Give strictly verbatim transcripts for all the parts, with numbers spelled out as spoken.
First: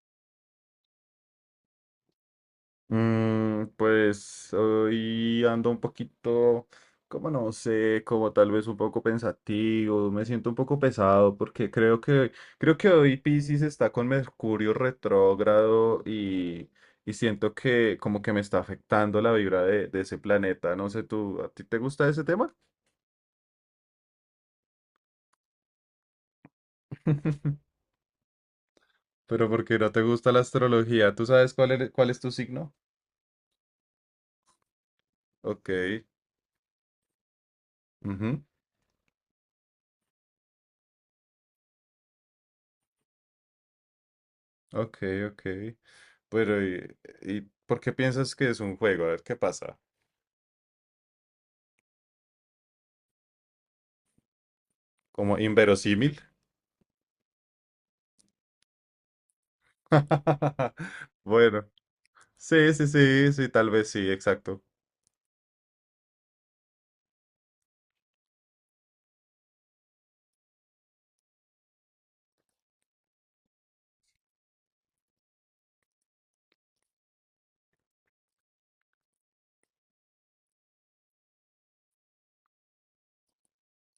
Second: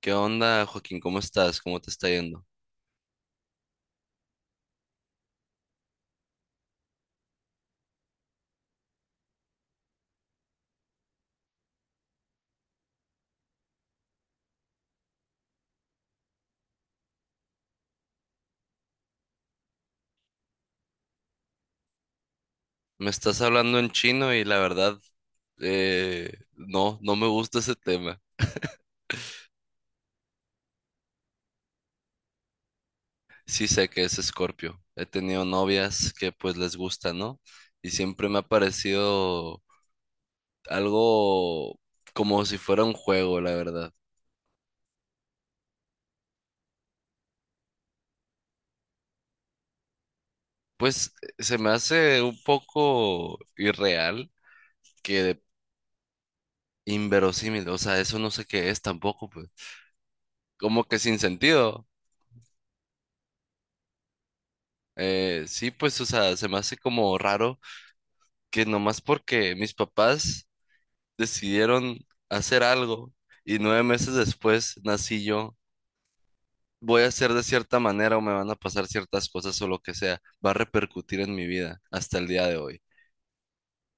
¿Qué onda, Joaquín? ¿Cómo estás? ¿Cómo te está yendo? Mm, pues hoy ando un poquito, como no sé, como tal vez un poco pensativo. Me siento un poco pesado porque creo que, creo que hoy Piscis está con Mercurio retrógrado y, y siento que como que me está afectando la vibra de, de ese planeta. No sé, ¿tú, a ti te gusta ese tema? Me estás hablando en chino y la verdad, eh, no, no me gusta ese tema. Pero porque no te gusta la astrología? ¿Tú sabes cuál eres- cuál es tu signo? Sí sé que es Escorpio. He tenido Ok. novias que pues les gusta, ¿no? Y siempre me ha Ujú. parecido algo como si fuera un juego, la verdad. Ok, ok. Pero ¿y, ¿y por qué piensas que es un juego? A ver qué pasa. Pues eh, se me hace un poco irreal que ¿Como de- inverosímil? inverosímil, o sea, eso no sé qué es tampoco, pues. Como que sin Bueno, sentido. sí, sí, sí, sí, tal vez sí, exacto. Eh, sí, pues, o sea, se me hace como raro que nomás porque mis papás decidieron hacer algo y nueve meses después nací yo, voy a ser de cierta manera o me van a pasar ciertas cosas o lo que sea, va a repercutir en mi vida hasta el día de hoy.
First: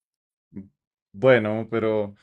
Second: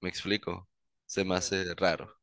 ¿Me explico? Se me Bueno, hace pero raro.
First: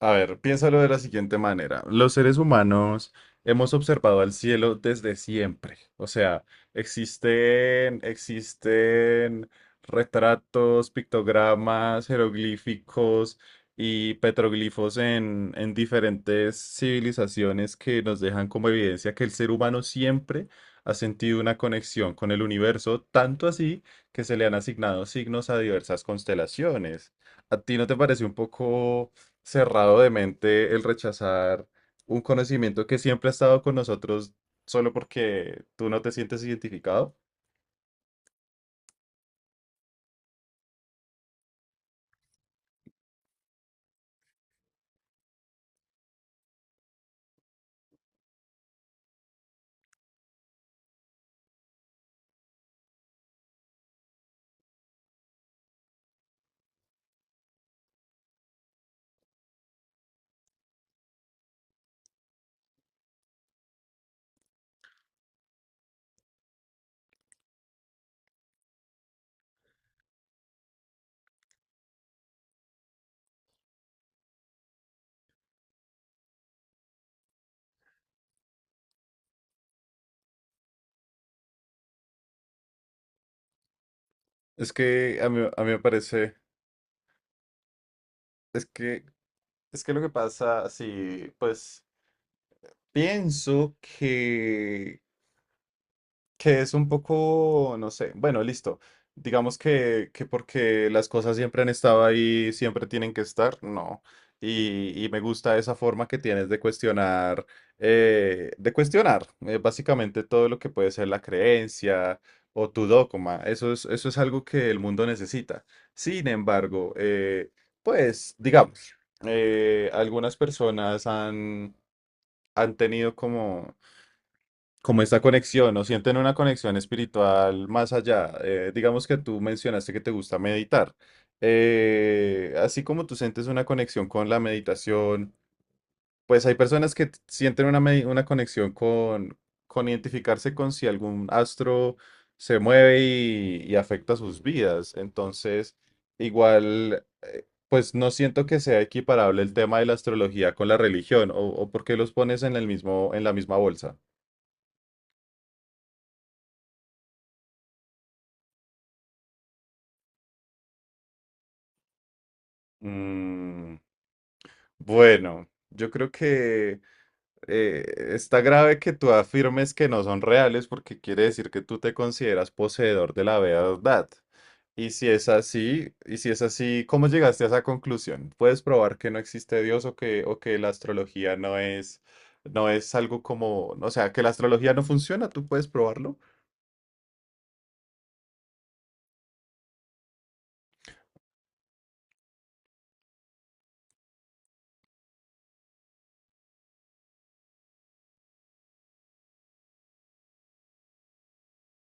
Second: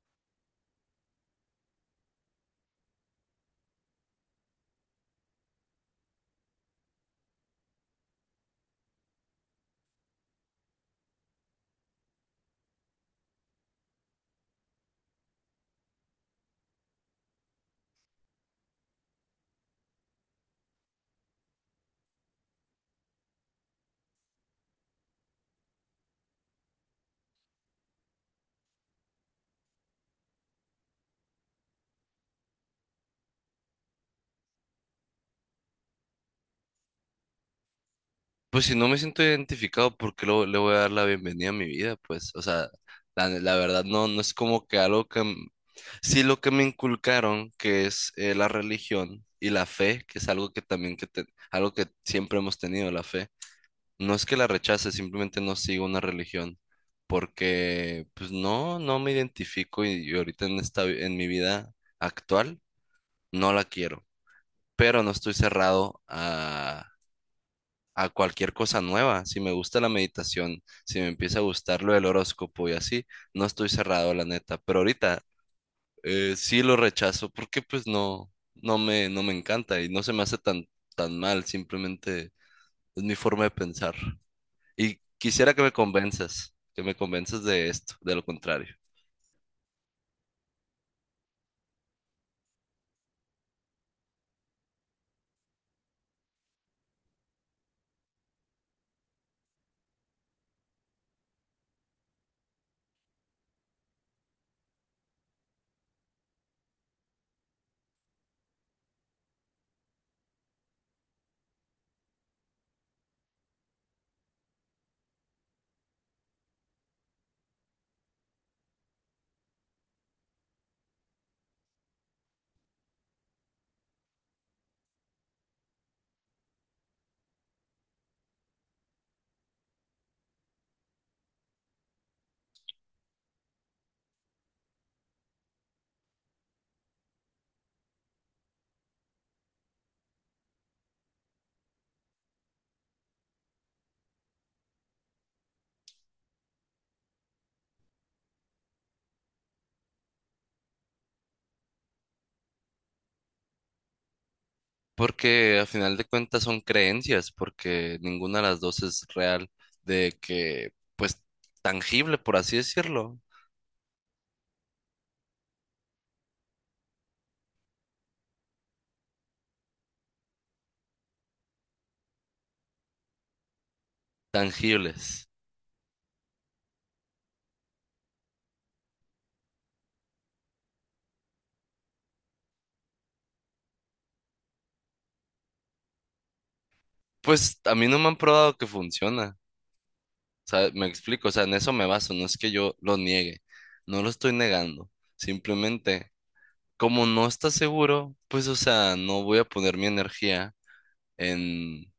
a ver, piénsalo de la siguiente manera. Los seres humanos hemos observado al cielo desde siempre. O sea, existen, existen retratos, pictogramas, jeroglíficos y petroglifos en en diferentes civilizaciones que nos dejan como evidencia que el ser humano siempre ha sentido una conexión con el universo, tanto así que se le han asignado signos a diversas constelaciones. ¿A ti no te parece un poco cerrado de mente el rechazar un conocimiento que siempre ha estado con nosotros solo porque tú no te sientes identificado? Pues si no me siento identificado, ¿por qué lo- le voy a dar la bienvenida a mi vida? Pues, o sea, la, la verdad no, no es como que algo que... m- Sí, lo que me inculcaron, que es eh, la religión y la fe, que es algo que también, que te- algo que siempre hemos tenido, la fe. No es que la rechace, simplemente no sigo una religión, porque pues no, no me identifico y, y ahorita en esta, vi- en mi vida actual no la quiero, pero no estoy cerrado a cualquier cosa nueva. Si me gusta la meditación, si me empieza a gustar lo del horóscopo y así, no estoy cerrado, la neta. Pero ahorita eh, sí lo rechazo porque pues no, no me, no me encanta y no se me hace tan, tan mal, simplemente es mi forma de pensar. Es Y que a mí, quisiera que a mí me me parece, convenzas, que me convenzas de esto, de lo es contrario. que, es que lo que pasa, si pues pienso que que es un poco, no sé, bueno, listo. Digamos que, que porque las cosas siempre han estado ahí, siempre tienen que estar, no. Y, y me gusta esa forma que tienes de cuestionar, eh, de cuestionar eh, básicamente todo lo que puede ser la creencia o tu dogma. Eso es, eso es algo que el mundo necesita. Sin embargo, eh, pues, digamos, eh, algunas personas han, han tenido como como esta conexión. ¿O sienten una conexión espiritual más allá? Eh, digamos que tú mencionaste que te gusta meditar. Eh, así como tú sientes una conexión con la meditación, pues hay personas que t- sienten una, medi- una conexión con, con identificarse con si algún astro se mueve y, y afecta sus vidas. Entonces, igual, eh, pues no siento que sea equiparable el tema de la astrología con la religión, o, o por qué los pones en el mismo, en la misma bolsa. Porque a final de cuentas son creencias, porque ninguna de las dos es real, de que, pues, tangible, por así decirlo, Mm. Bueno, yo creo que eh, está grave que tú afirmes que no son reales, porque quiere decir que tú te consideras poseedor de la verdad. Y si tangibles. Es así, y si es así, ¿cómo llegaste a esa conclusión? ¿Puedes probar que no existe Dios, o que, o que la astrología no es, no es algo como, o sea, que la astrología no funciona? ¿Tú puedes probarlo? Pues a mí no me han probado que funciona. O sea, me explico, o sea, en eso me baso, no es que yo lo niegue, no lo estoy negando. Simplemente, como no está seguro, pues, o sea, no voy a poner mi energía en,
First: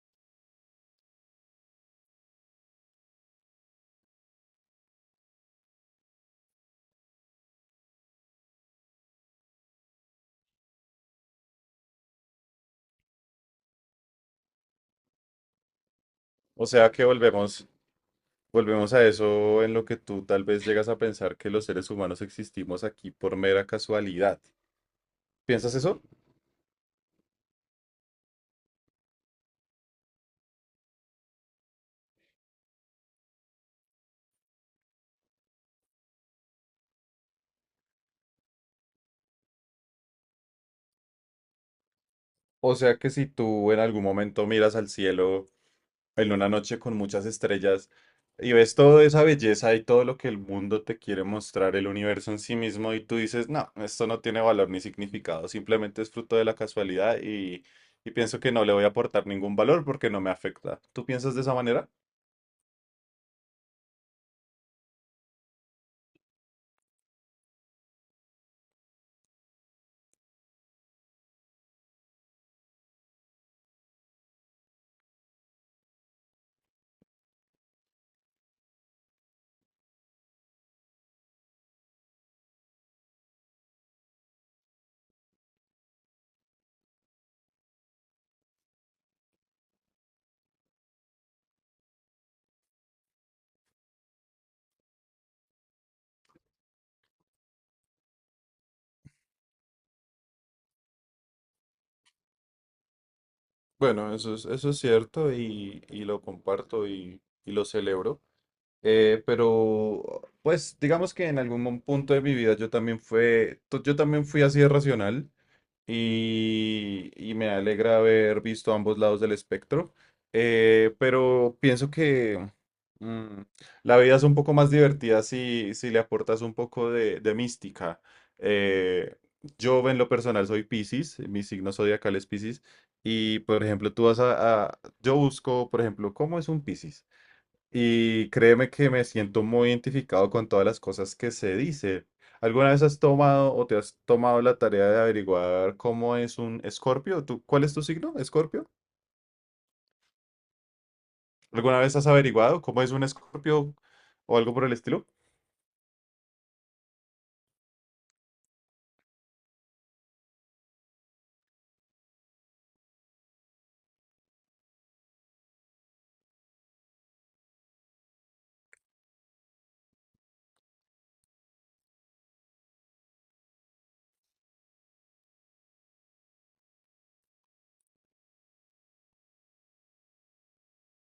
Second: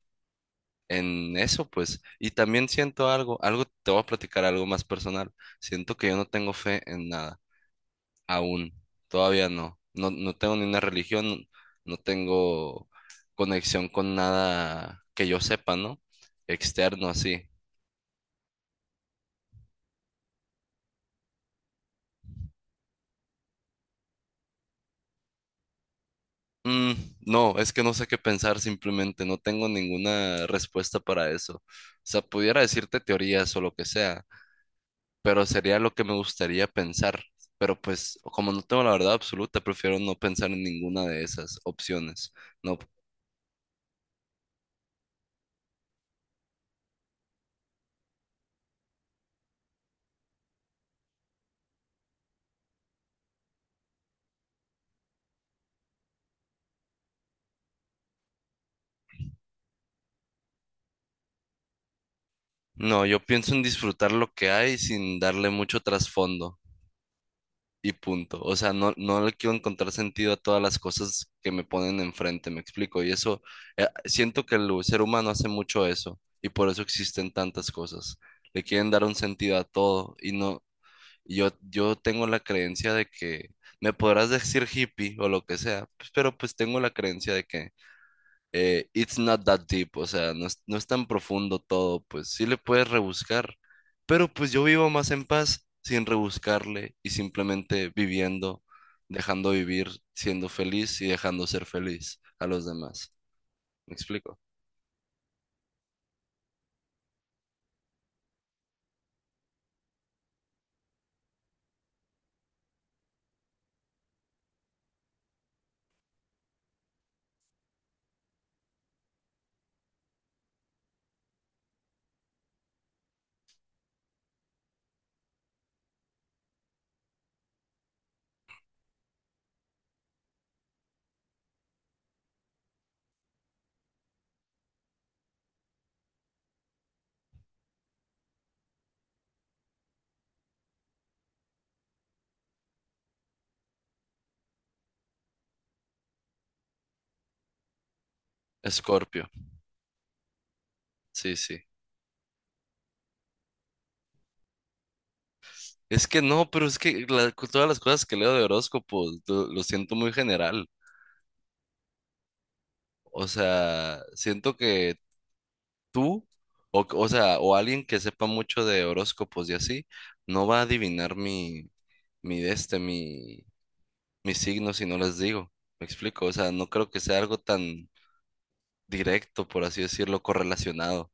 en eso, pues. Y también siento algo, algo, te voy a platicar algo más personal. Siento que yo no tengo fe en nada, aún, todavía no. No, no tengo ni una religión, no tengo conexión con nada que yo sepa, ¿no? O sea, que Externo, así. volvemos, volvemos a eso en lo que tú tal vez llegas a pensar que los seres humanos existimos aquí por mera casualidad. ¿Piensas eso? Mm, no, es que no sé qué pensar simplemente, no tengo ninguna respuesta para eso. O sea, pudiera decirte teorías o lo que sea, pero sería lo que me gustaría pensar. Pero pues, como no tengo la verdad absoluta, prefiero no pensar en ninguna de esas opciones. O No, sea que si tú en algún momento miras al cielo en una noche con muchas estrellas y ves toda esa belleza y todo lo que el mundo te quiere mostrar, el universo en sí mismo, y tú dices, no, esto no tiene valor ni significado, simplemente es fruto de la casualidad y, y pienso que no le voy a aportar ningún valor porque no me afecta. ¿Tú piensas de esa manera? no, yo pienso en disfrutar lo que hay sin darle mucho trasfondo. Y punto. O sea, no, no le quiero encontrar sentido a todas las cosas que me ponen enfrente, me explico. Y eso, eh, siento que el ser humano hace mucho eso y por eso existen tantas cosas. Le quieren dar un sentido a todo y no, y yo, yo tengo la creencia de que me podrás decir hippie o lo que sea, pues, pero pues tengo la creencia de que eh, it's not that deep, o sea, no es, no es tan profundo todo, pues sí le puedes rebuscar, pero pues yo vivo más en paz sin rebuscarle y simplemente viviendo, dejando vivir, siendo feliz y dejando ser feliz a los demás. ¿Me Bueno, eso explico? es, eso es cierto y, y lo comparto y, y lo celebro. Eh, pero, pues, digamos que en algún mom- punto de mi vida yo también fue, to- yo también fui así de racional y, y me alegra haber visto ambos lados del espectro. Eh, pero pienso que mm, la vida es un poco más divertida si, si le aportas un poco de, de mística. Eh, yo en lo personal soy Piscis, mi signo zodiacal es Piscis y, por ejemplo, tú vas a, a- yo busco, por ejemplo, ¿cómo es un Piscis? Y créeme que me siento muy identificado con todas las cosas que se dicen. ¿Alguna vez has tomado o te has tomado la tarea de averiguar cómo es un escorpio? ¿Tú, cuál es tu signo, escorpio? Escorpio, sí, sí. ¿Alguna vez has averiguado cómo es un escorpio o algo por el estilo? Es que no, pero es que la- todas las cosas que leo de horóscopos lo, lo siento muy general. O sea, siento que tú, o, o sea, o alguien que sepa mucho de horóscopos y así, no va a adivinar mi, mi de este, mi, mi signo si no les digo. ¿Me explico? O sea, no creo que sea algo tan directo, por así decirlo, correlacionado.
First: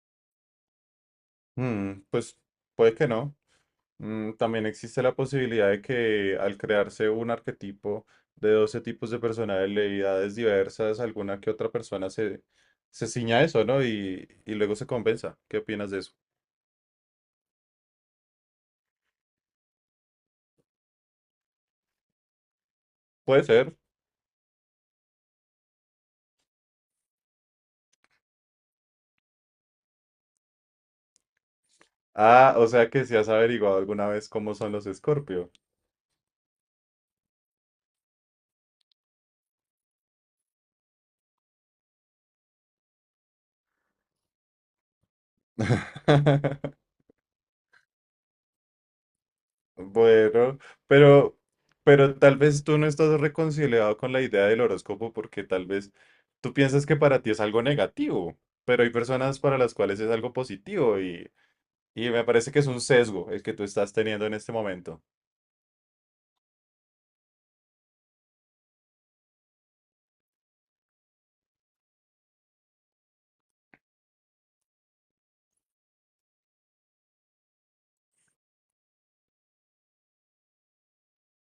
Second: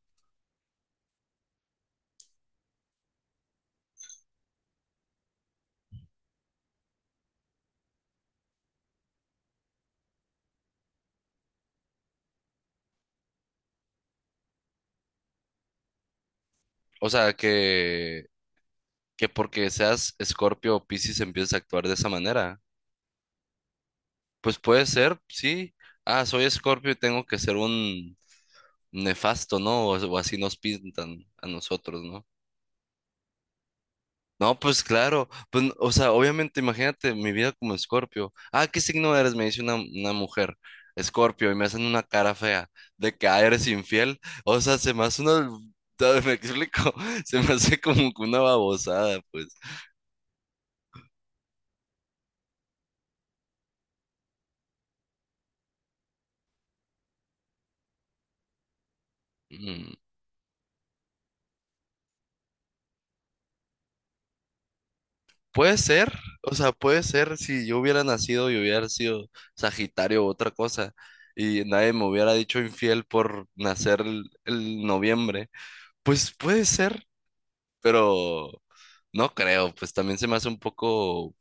Mm, pues puede que no. Mm, también existe la posibilidad de que al crearse un arquetipo de doce tipos de personalidades diversas, alguna que otra persona se, se ciña a eso, ¿no? Y, y luego se compensa. ¿Qué opinas de eso? O sea, que, que porque seas Escorpio o Piscis empieces a actuar de esa manera. Puede ser. Pues puede ser, sí. Ah, soy Escorpio y tengo que ser un nefasto, ¿no? O, o así nos pintan a nosotros, ¿no? Ah, o sea que si has averiguado alguna vez cómo No, son pues los claro, Escorpio. pues, o sea, obviamente, imagínate mi vida como Escorpio. Ah, ¿qué signo eres? Me dice una, una mujer, Escorpio, y me hacen una cara fea de que, ah, eres infiel. O sea, se me hace una, ¿me explico? Se me hace como que una babosada, pues. Bueno, pero, pero tal vez tú no estás reconciliado con la idea del horóscopo, porque tal vez tú piensas que para ti es algo negativo, pero hay personas para las Mm, cuales es algo positivo y, y me parece que es un sesgo el que tú estás teniendo en este momento. puede ser, o sea, puede ser si yo hubiera nacido y hubiera sido Sagitario u otra cosa y nadie me hubiera dicho infiel por nacer el, el noviembre, pues puede ser, pero no creo, pues también se me hace un poco,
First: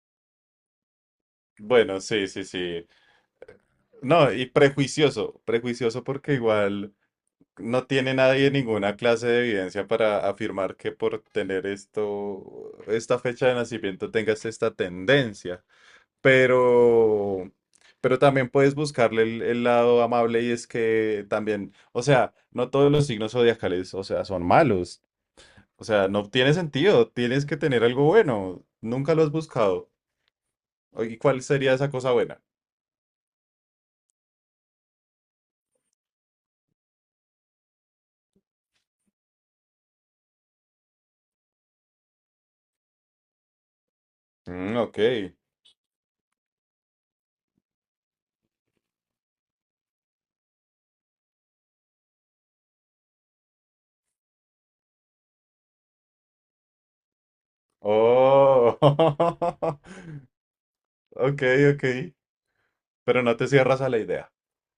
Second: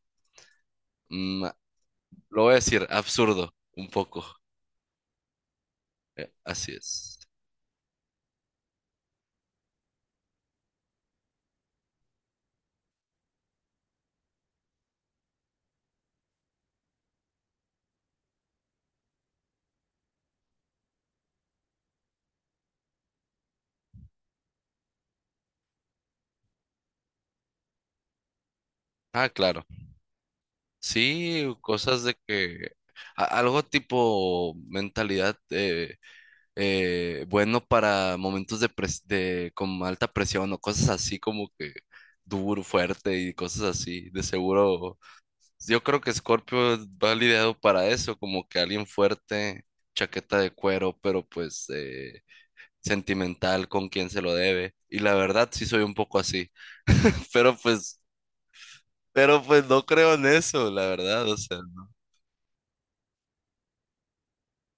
mm, Bueno, sí, lo sí, voy a decir, sí. absurdo, un poco. No, y prejuicioso, prejuicioso Eh, porque Así igual... es. No tiene nadie ninguna clase de evidencia para afirmar que por tener esto, esta fecha de nacimiento tengas esta tendencia. Pero, pero también puedes buscarle el, el lado amable. Y es que también, o sea, no todos los signos zodiacales, o sea, son malos. O sea, no tiene sentido. Tienes que tener algo bueno. Nunca lo Ah, has claro. buscado. ¿Y cuál Sí, sería esa cosas cosa de buena? que a- algo tipo mentalidad eh, eh, bueno para momentos de, pres- de con alta presión o cosas así como que duro, fuerte y cosas así. De Mm, seguro, ok. yo creo que Scorpio va lidiado para eso, como que alguien fuerte, chaqueta de cuero, pero pues eh, sentimental con quien se lo debe. Y la verdad, sí soy un poco así. Pero pues, Oh. pero pues no creo en eso, la verdad. O Ok, sea, ok. no, Pero no te cierras a la idea.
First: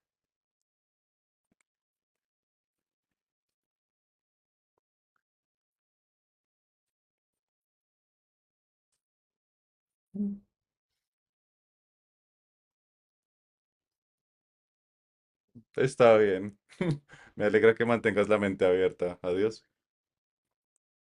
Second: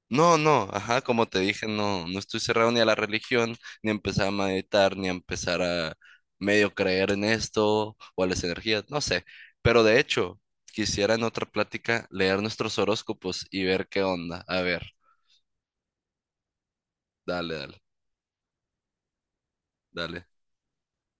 no, no, ajá, como te dije, no, no estoy cerrado ni a la religión, ni a empezar a meditar, ni a empezar a medio creer en esto o a las energías, no sé. Pero de hecho, quisiera en otra plática leer nuestros horóscopos y ver qué onda. A ver, Está bien. Me dale, alegra dale, que mantengas la mente abierta. Adiós. dale.